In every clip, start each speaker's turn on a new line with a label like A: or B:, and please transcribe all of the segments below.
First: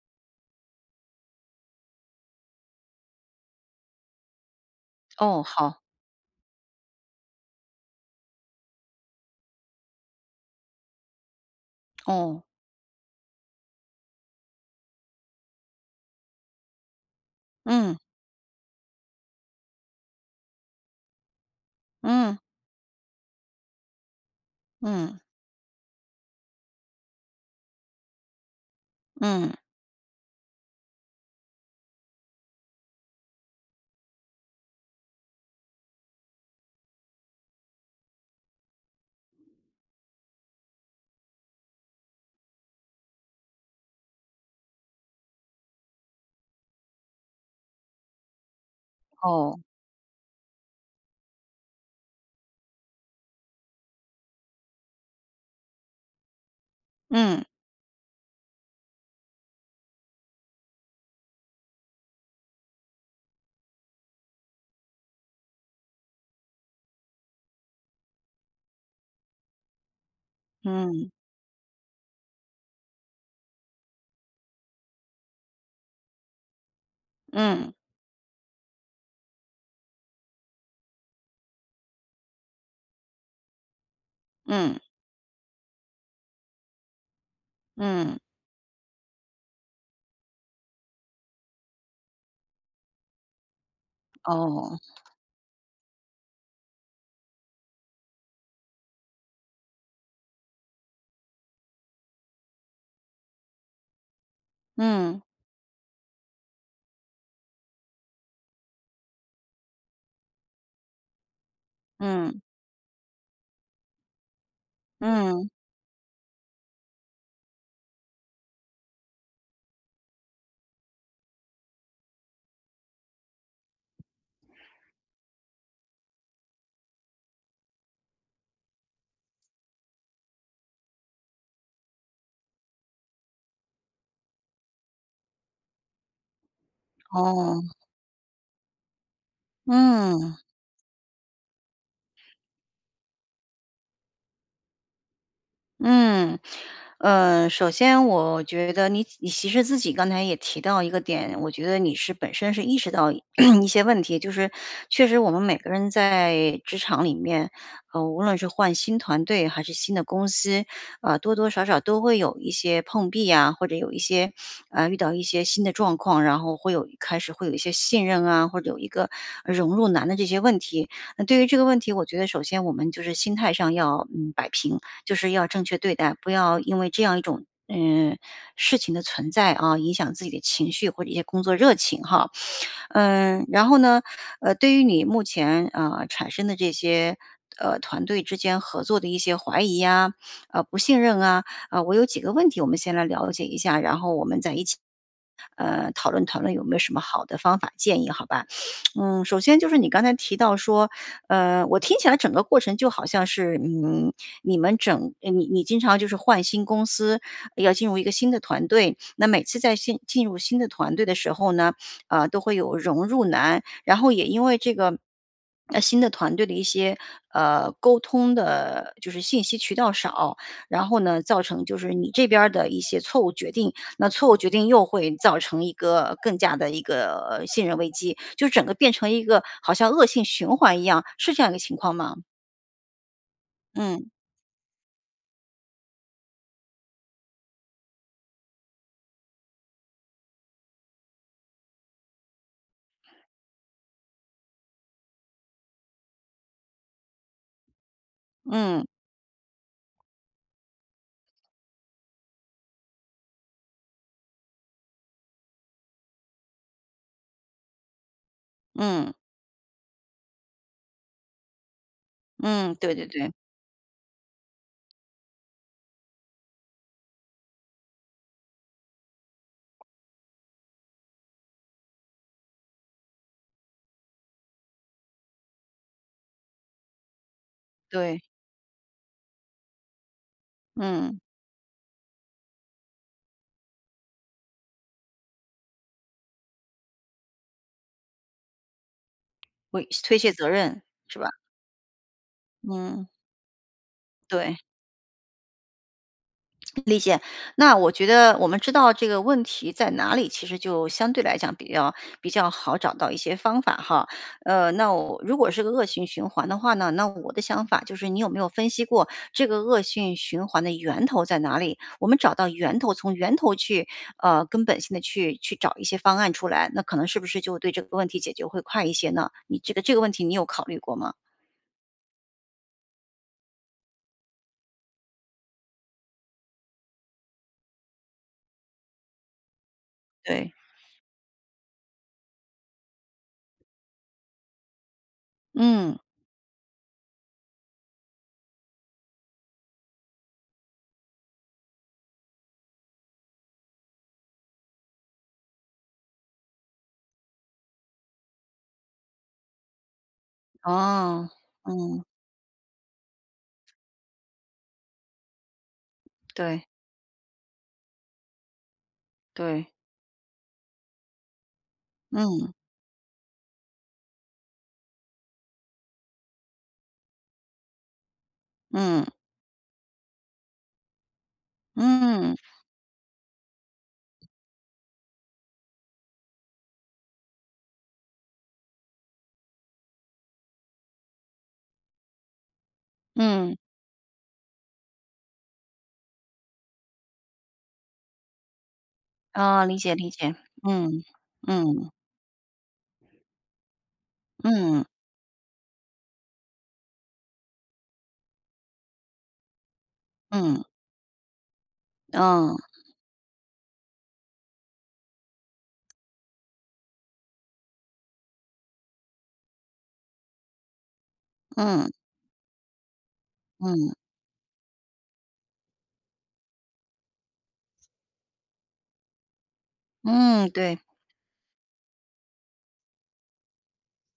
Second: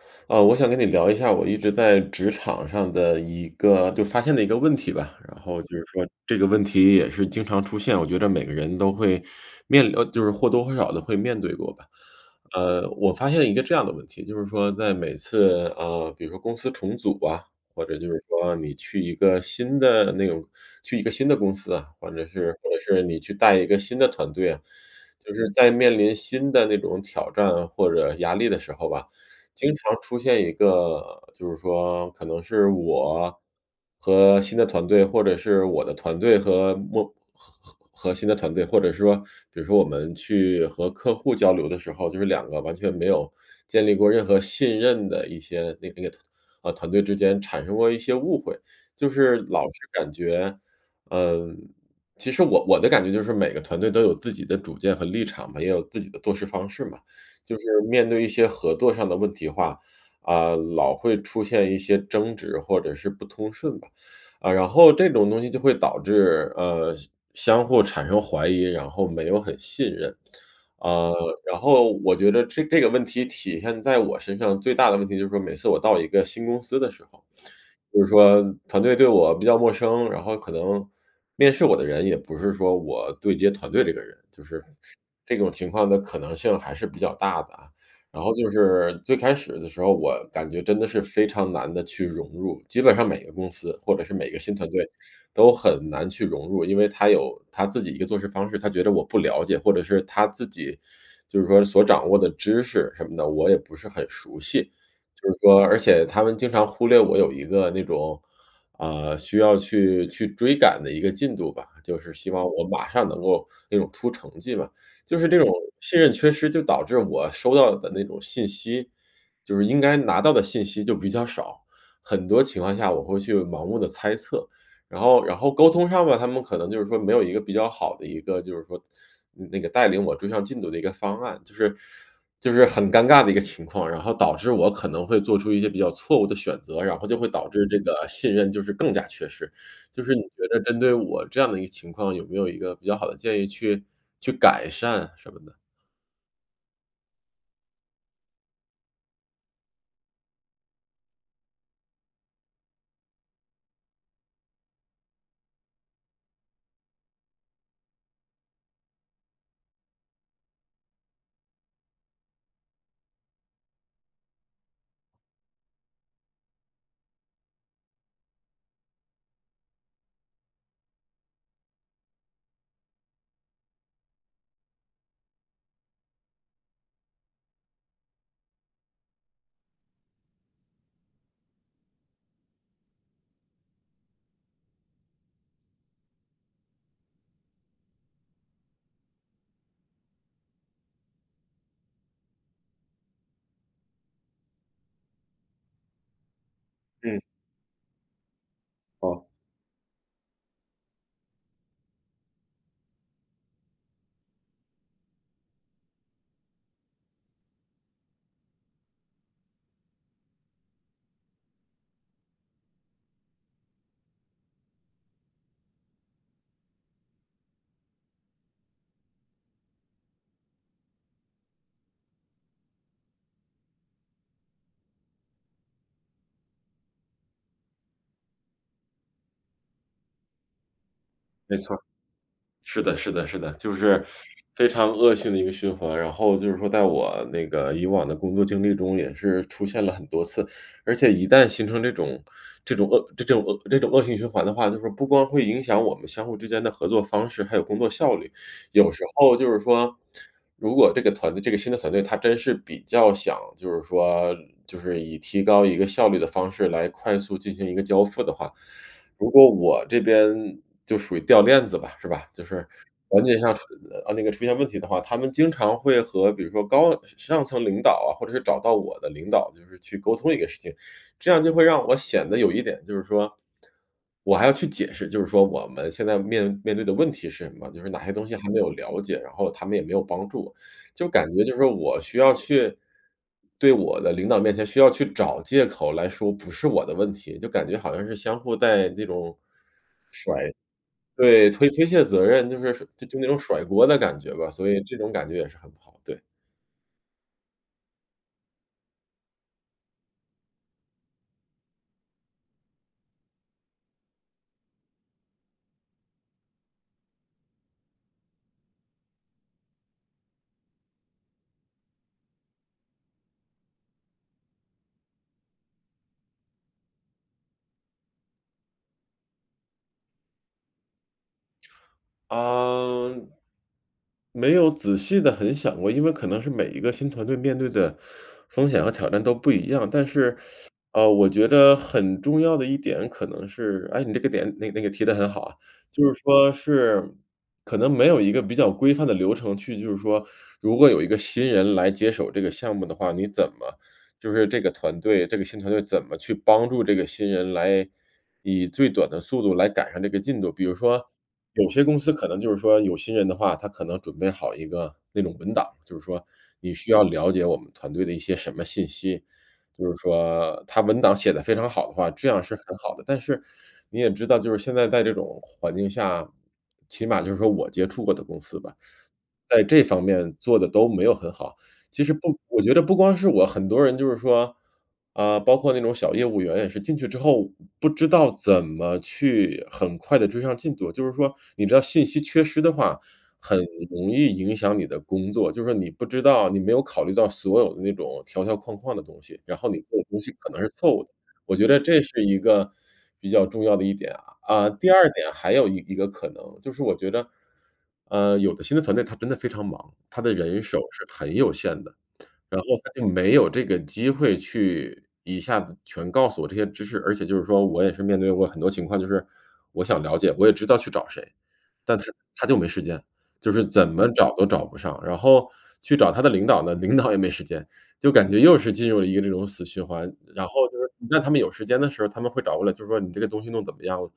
A: 啊，我想跟你聊一下我一直在职场上的一个就发现的一个问题吧。然
B: 哦，
A: 后就
B: 好。
A: 是说这个问题也是经常出现，我觉着每个人都会 面临呃，就是或多或少地会面对过吧。
B: 哦。
A: 呃，我发现一个这样的问题，就是说在每次，啊，比如说公司重组啊，或
B: 嗯。
A: 者就是说你去一个新的那种去一个新的公司啊，反正
B: 嗯。
A: 是或者是你去带一个新的团队啊，
B: 嗯。
A: 就是在面临新的那种挑战或者压力的时候吧，
B: 嗯。
A: 经常出现一个就是说可能是我和新的团队，或者是我的团队和莫和和和新的团队，或者说比如说我们去和客户交流的时候，就是2个完全没有建立过任何信任的一些那个那个团呃，团队之间产生过一些误会。就是
B: 哦。
A: 老是感觉嗯，其实我我的感觉就是每个团队都有自己的主见和立场嘛，也有自己的做事方式嘛。
B: 嗯。
A: 就是面对一些合作上的问题化，啊，老会出现一些争执或者是不通顺吧。啊，然后这种东西就会导致，呃，相相互产生怀疑，然后没有很信任。
B: 嗯。
A: 啊，然后我觉得这这个问题体现在我身上，最大的问题就是说每次我到一个新公司的时候，
B: 嗯。
A: 就是说团队对我比较陌生，然后可能面试我的人也不是说我对接团队这个人，就是
B: 嗯。
A: 这种情况的可能性还是比较大的啊。
B: 嗯。
A: 然后就是最开始的时候，我感觉真的是非常难地去融入，基本上每个公司或者是每个新团
B: 哦。
A: 队，都很难去融入。因为他有他自己一个做事方式，他觉着我不了解，或者是他自己 就是说所掌握的知识什么的，我也不是很熟悉。
B: 嗯。
A: 就是说而且他们经常忽略我有一个那种，啊，需要去去追赶的一个进度吧，就是希
B: 嗯。
A: 望我马上能够那种出成绩嘛。就是这种
B: 嗯。
A: 信任缺失就导致我收到的那种信息，就是应该拿到的信息就比较少，很多情况下我会去盲目地猜测。然后然后沟通上吧，他们可能就是说没有一个比较好的一个就是说那那个带领我追上进度的一个方案，就是就是很尴尬的一个情况。然后导致我可能会做出一些比较错误的选择，然后就会导致
B: 哦。
A: 这个信任就是更加缺失。就是你
B: 嗯。
A: 觉得针对我这样的一个情况，有没有一个比较好的建议去去改善什么的？
B: 嗯，呃，首先我觉得你你其实自己刚才也提到一个点，我觉得你是本身是意识到一 一些问题。就是确实我们每个人在职场里面，呃，无论是换新团队还是新的公司，呃，多多少少都会有一些碰壁呀，或者有一些，呃，遇到一些新的状况，然后会有开始会有一些信任啊，或者有一个，呃，融入难的这些问题。那对于这个问题，我觉得首先我们就是心态上要，嗯，摆平，就是要正确对待，不要因为这样一种，呃，事情的存在，啊，影响自己的情绪或者一些工作热情哈。嗯，然后呢，呃，对于你目前，啊，产生的这些，呃，团队之间合作的一些怀疑啊，啊，不信任啊，啊，我有几个问题，我们先来了解一下，然后我们再一起，呃，讨论讨论有没有什么
A: 嗯。
B: 好的方法建议，好吧？
A: 哦。
B: 嗯，首先就是你刚才提到说呃，我听起来整个过程就好像是，嗯，你们整呃，你你经常就是换新公司，呃，要进入一个新的团队，那每次在新进入新的团队的时候呢，呃，都会有融入难，然后也因为这个 呃，新的团队的一些，呃，沟通的就是信息渠道少，然后呢造成就是你这边儿的一些错误决定，那错误决定又会造成一个更加的一个信任危机。就整个变成一个好像恶性循环一样，是这样一
A: 没
B: 个
A: 错
B: 情
A: 儿。
B: 况吗？
A: 是的是的是的，就是
B: 嗯。
A: 非常恶性的一个循环，然后就是说在我那个以往的工作经历中也是出现了很多次。而且一旦形成这种这种恶这这种恶这种恶性循环的话，就是说不光会影响我们相互之间的合作方式，还有工作效率，
B: 嗯。
A: 有时候就是说如果这个团队这个新的团队，它真是比较想就是说就是以提高一个效率的方式来快速进行一个交付的话，
B: 嗯。
A: 如果我这边就属于掉链子吧，是吧？就是
B: 嗯，对对
A: 环
B: 对。
A: 节上出啊，那个出现问题的话，他们经常会和比如说高上上层领导啊、或者是找到我的领导就是去沟通一个事情。这样就会让我显得有一点就是说我还要去解释，就是说我们现在面面对的问题是什么？就是哪些
B: 对。
A: 东西还没有了解，然后他们也没有帮助。就
B: 嗯。
A: 感觉就是说我需要去对我的领导面前需要去找借口来说不是我的问题，就感觉好像是相互在这种
B: 会卸推卸
A: 甩
B: 责任，是吧？
A: 对，推推卸责任，就是甩
B: 嗯。
A: 就就那种甩锅的感觉吧，
B: 对。
A: 所以这种感觉也是很不好，对。
B: 理解。那我觉得我们知道这个问题在哪里，其实就相对来讲比较比较好找到一些方法哈，呃，那如果是个恶性循环的话呢，那我的想法就是你有没有分析过这个恶性循环的源头在哪里？我们找到源头，从源头去，呃，根本性地去去找一些方案出来，那可能是不是就对这个问题解决会快一些呢？你这个这个问题你有考虑过吗？
A: 呃，没有仔细地很想过，因为可能是每一个新团队面对的风险和挑战都不一样，但是，
B: 对。
A: 呃，我觉得很重要的一点可能是，哎，你这个点那个提得很好啊，
B: 嗯。
A: 就是说是可能没有一个比较规范的流程去就是说如果有一个新人来接手这个项目的话，你怎么就是这个团队这个新团队怎么去帮助这个新人来以最短的速度来赶上这个进度。比如说
B: 哦，
A: 有些公
B: 嗯。
A: 司可能就是说有心人的话，他可能准备好一个那种文档，就是说
B: 对。
A: 你需要了解我们团队的一些什么信息，
B: 对。
A: 就是说他文档写得非常好的话，这样
B: 嗯。
A: 是很好的，但是你也知道就是现在在这种环境下，起码就是说我接触过的公司吧，
B: 嗯。
A: 在这方面做得都没有很好。其实
B: 嗯。
A: 不 我觉得不光是我，很多人就是说啊，包括那种小业务员也是进去之后，不知道怎么去很快地追上进度，就是说你知道信息缺失的话，
B: 嗯。
A: 很容易影响你的工作，就是说你不知道你没有考虑到所有的那种条条框框的东西，然
B: 哦，
A: 后你
B: 理解
A: 这个
B: 理
A: 东西
B: 解，
A: 可能是错误
B: 嗯，
A: 的，我觉得
B: 嗯。
A: 这是一个比较重要的一点啊，啊，
B: 嗯。
A: 第2点还有一个可能就是我觉得，呃，有的新的团队他真的非常忙，他的人
B: 嗯。
A: 手是很有限的，
B: 嗯。
A: 然后他就没有这个机会去一下子全告诉我这些知识，而且就是说我也是面对过很多情况，就是我想了解，我也知道去找谁，
B: 嗯。
A: 但是，他就没时间，就是怎
B: 嗯。
A: 么找都找不上，然后去找他的领导呢，领导也没时间，就感觉又是进入了一个这种死循环，然
B: 嗯，
A: 后就
B: 对。
A: 是你在他们有时间的时候，他们会找过来，就说你这个东西弄怎么样了？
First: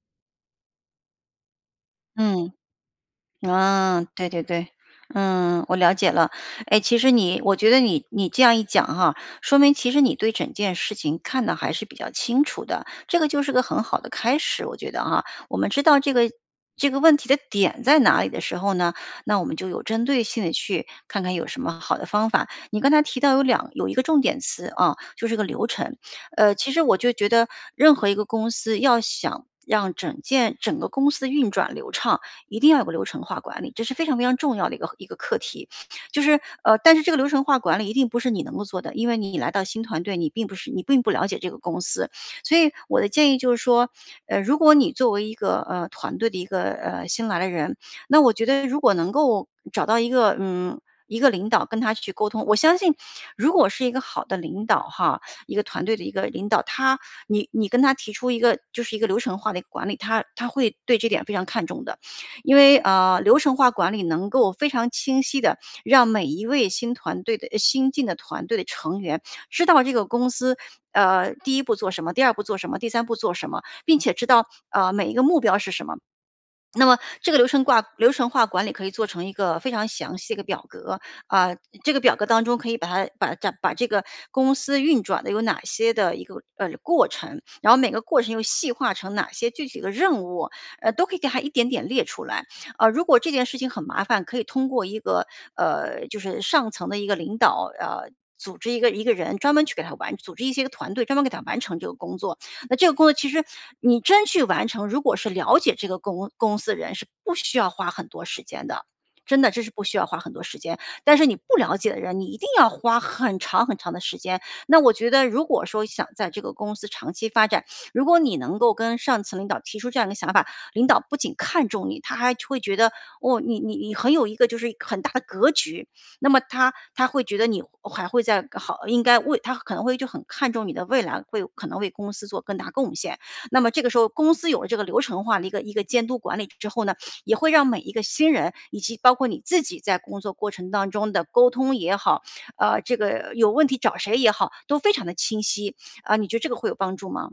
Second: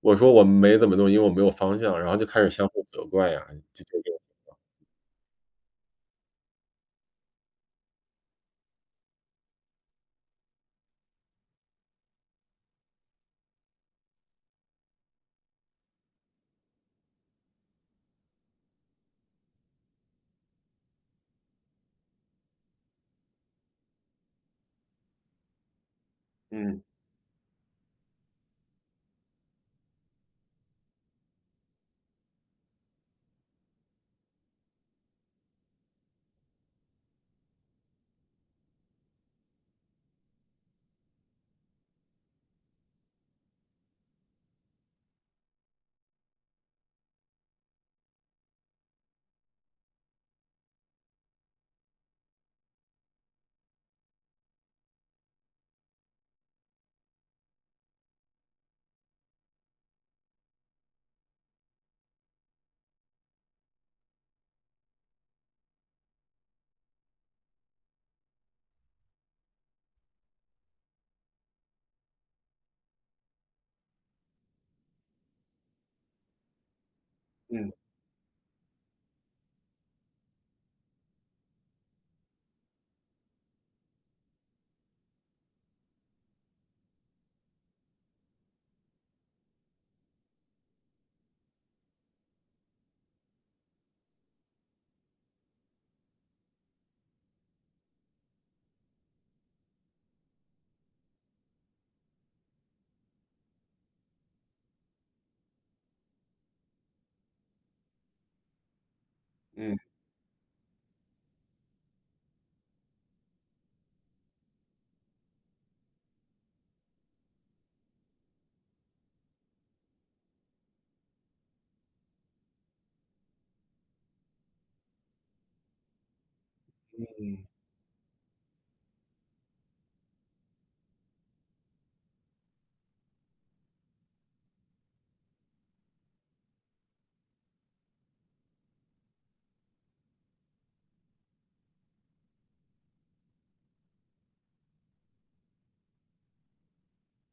A: 我说我没怎么弄，因为我没有方向，然后就开始
B: 嗯。
A: 相互责怪啊。就
B: 啊，
A: 这样，
B: 对对
A: 嗯。
B: 对，嗯，我了解了。哎，其实你我觉得你你这样一讲哈，说明其实你对整件事情看得还是比较清楚的，这个就是个很好的开始，我觉得哈。我们知道这个这个问题的点在哪里的时候呢，那我们就有针对性地去看看有什么好的方法，你刚才提到有2有一个重点词啊，就是个流程，呃，其
A: 嗯。
B: 实我就觉得任何一个公司要想让整件整个公司运转流畅，一定要有个流程化管理，这是非常非常重要的一个一个课题。就是呃，但是这个流程化管理一定不是你能够做的，因为你来到新团队，你并不是你并不了解这个公司，所以我的建议就是说，呃，如果你作为一个，呃，团队的一个，呃，新来的人，那我觉得如果能够找到一个，嗯，一个领导跟他去沟通。我相信如果是一个好的领导哈，一个团队的一个领导，他你你跟他提出一个就是一个流程化的一个管理，他他会对这点非常看重的，因为，啊，流程化管理能够非常清晰地让每一位新团队的呃新进的团队的成员知道这个公司，呃，第1步做什么，第2步做什么，第3步做什么，并且知道啊每一个目标是什么。那么这个流程
A: 嗯。
B: 化流程化管理可以做成一个非常详细的一个表格，啊，这个表格当中可以把它把把这个公司运转的有哪些的一个，哎，过程，然后每个过程又细化成哪些具体的任务，哎都可以给它一点点列出来，啊，如果这件事情很麻烦，可以通过一个，呃，就是上层的一个领导啊组织一个一个人专门去给它完组织一些个团队专门给他完成这个工作。那这个工作其实你真去完成，如果是了解这个公公司的人是不需要花很多时间的，真的，这是
A: 嗯。
B: 不需要花很多时间，但是你不了解的人，你一定要花很长很长的时间，那我觉得如果说想在这个公司长期发展，如果你能够跟上层领导提出这样的想法，领导不仅看中你，他还会觉得-哦，你你你很有一个就是很大的格局，那么他他会觉
A: 嗯。
B: 得你还会再好，应该为他可能会就很看重你的未来，会有可能为公司做更大贡献。那么这个时候公司有了这个流程化的一个一个监督管理之后呢，也会让每一个新人以及包括你自己在工作过程当中的沟通也好，啊，这个有问题找谁也好都非常地清晰，啊，你觉得这个会有帮助吗？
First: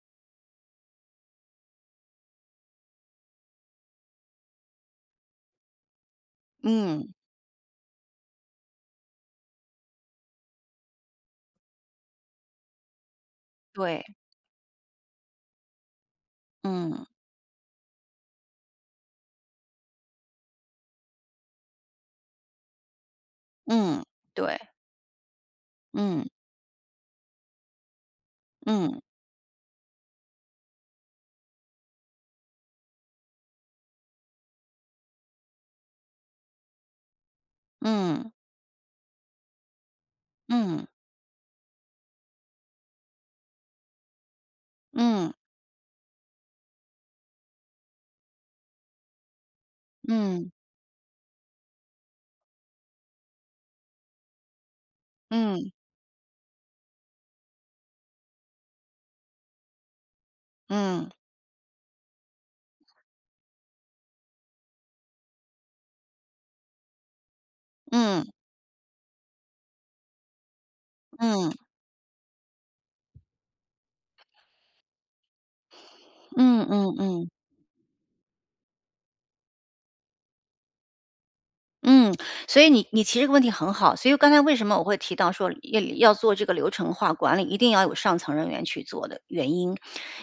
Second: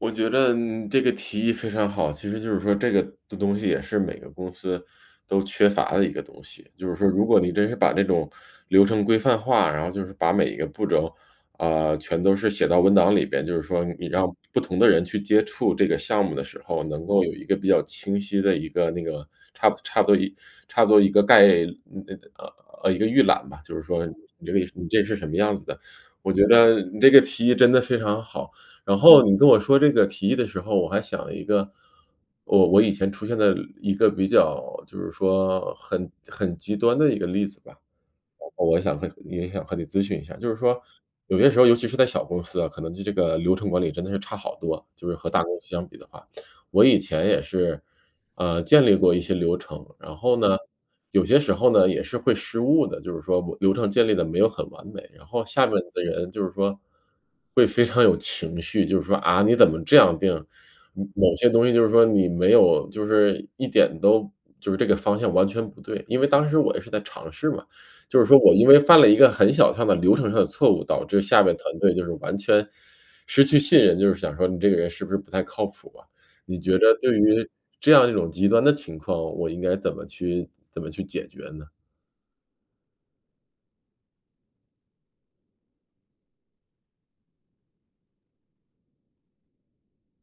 A: 我觉得你这个提议非常好！其实就是说这个东西也是每个公司都缺乏的一个东西。就是说
B: 嗯。
A: 如果你真是把这种流程规范化，然后就是把每一个步骤，啊，全都是写到文档里边，就是说你
B: 对。
A: 让不同的人去接触这个项目的时候，
B: 嗯。
A: 能够有一个比较清晰的一个那个差差不多差不多一个概嗯呃一个预览吧，就是
B: 嗯，
A: 说你这个
B: 对。
A: 你这是什么样子的。
B: 嗯。
A: 我觉得你这个提议真的非常好！然
B: 嗯。
A: 后你跟我说这个提议的时候，我还想了一个，我我以前出现的一个比较就是说很很极端的一个例子吧。
B: 嗯。
A: 然后我想和也想和你咨询一下，就是说
B: 嗯。
A: 有些时候尤其是在小公司啊，可能对这个流程管理真的是差好多，就是和
B: 嗯。
A: 大公司相比的话。我以前也是，呃，建立过一些流程，然后
B: 嗯。
A: 呢，有些时候呢也是会失误的，就是说我流程建立的没有很完美。然后下
B: 嗯。
A: 面的人就是说，会非常有情绪，就是说，啊，你怎么这样定？
B: 嗯。
A: 某些东西就是说你没有就是一点都就是这个方向完全不对。因为当时我也是在尝试嘛，就
B: 嗯。
A: 是说我因为犯了一个很小上的流程上的错误，导致下
B: 嗯。
A: 边团队就是完全失去信任，就是想说你这个人是不是不太靠谱啊。你
B: 嗯
A: 觉
B: 嗯
A: 得对
B: 嗯。
A: 于这样一种极端的情况，我应该怎么去怎么去解决呢？
B: 嗯，所以你你提这个问题很好。所以刚才为什么我会提到说，要要做这个流程化管理，一定要有上层人员去做的原因。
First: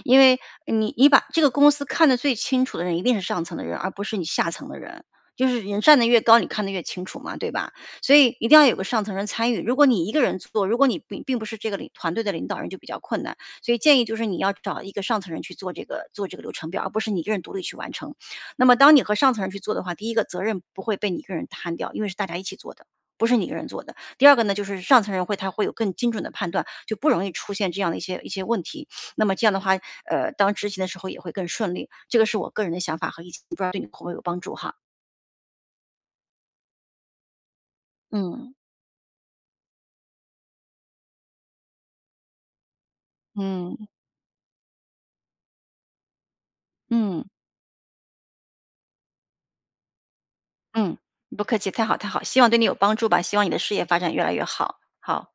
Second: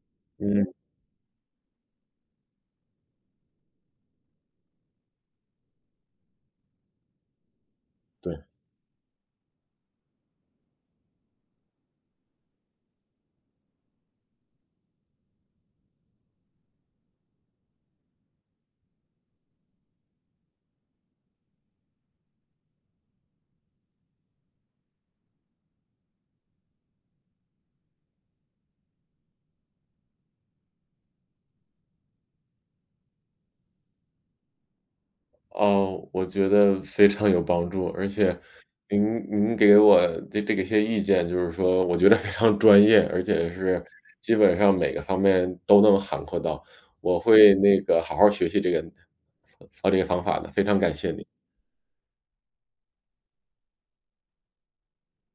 B: 因为
A: 嗯。
B: 你你把这个公司看得最清楚的人一定是上层的人，而不是你下层的人。就是人站得越高，你看得越清楚嘛！对吧，所以
A: 对。
B: 一定要有个上层人参与。如果你一个人去做，如果你并并不是这个团队的领导人就比较困难。所以建议就是你要找一个上层人，去做这个做这个流程表，而不是你一个人独立去完成。那么当你和上层人去做的话，第1个责任不会被你1个人摊掉，因为是大家一起做的，不是你1个人做的。第2个呢，就是上层人会他会有更精准地判断，就不容易出现这样的一些一些问题。那么这样的话，呃，当执行的时候也会更顺利，这个是我个人的想法和不知道对你会有帮助哈。
A: 噢，我觉得非常有帮助。而且
B: 嗯。
A: 您您给我的这个些意见，就是说我觉得非常专业，而且是
B: 嗯。
A: 基本上每个方面都能涵括到，我
B: 嗯。
A: 会那个好好学习这个这个方法的，非常感
B: 嗯，
A: 谢你。
B: 不客气，太好太好，希望对你有帮助吧，希望你的事业发展越来越好，好。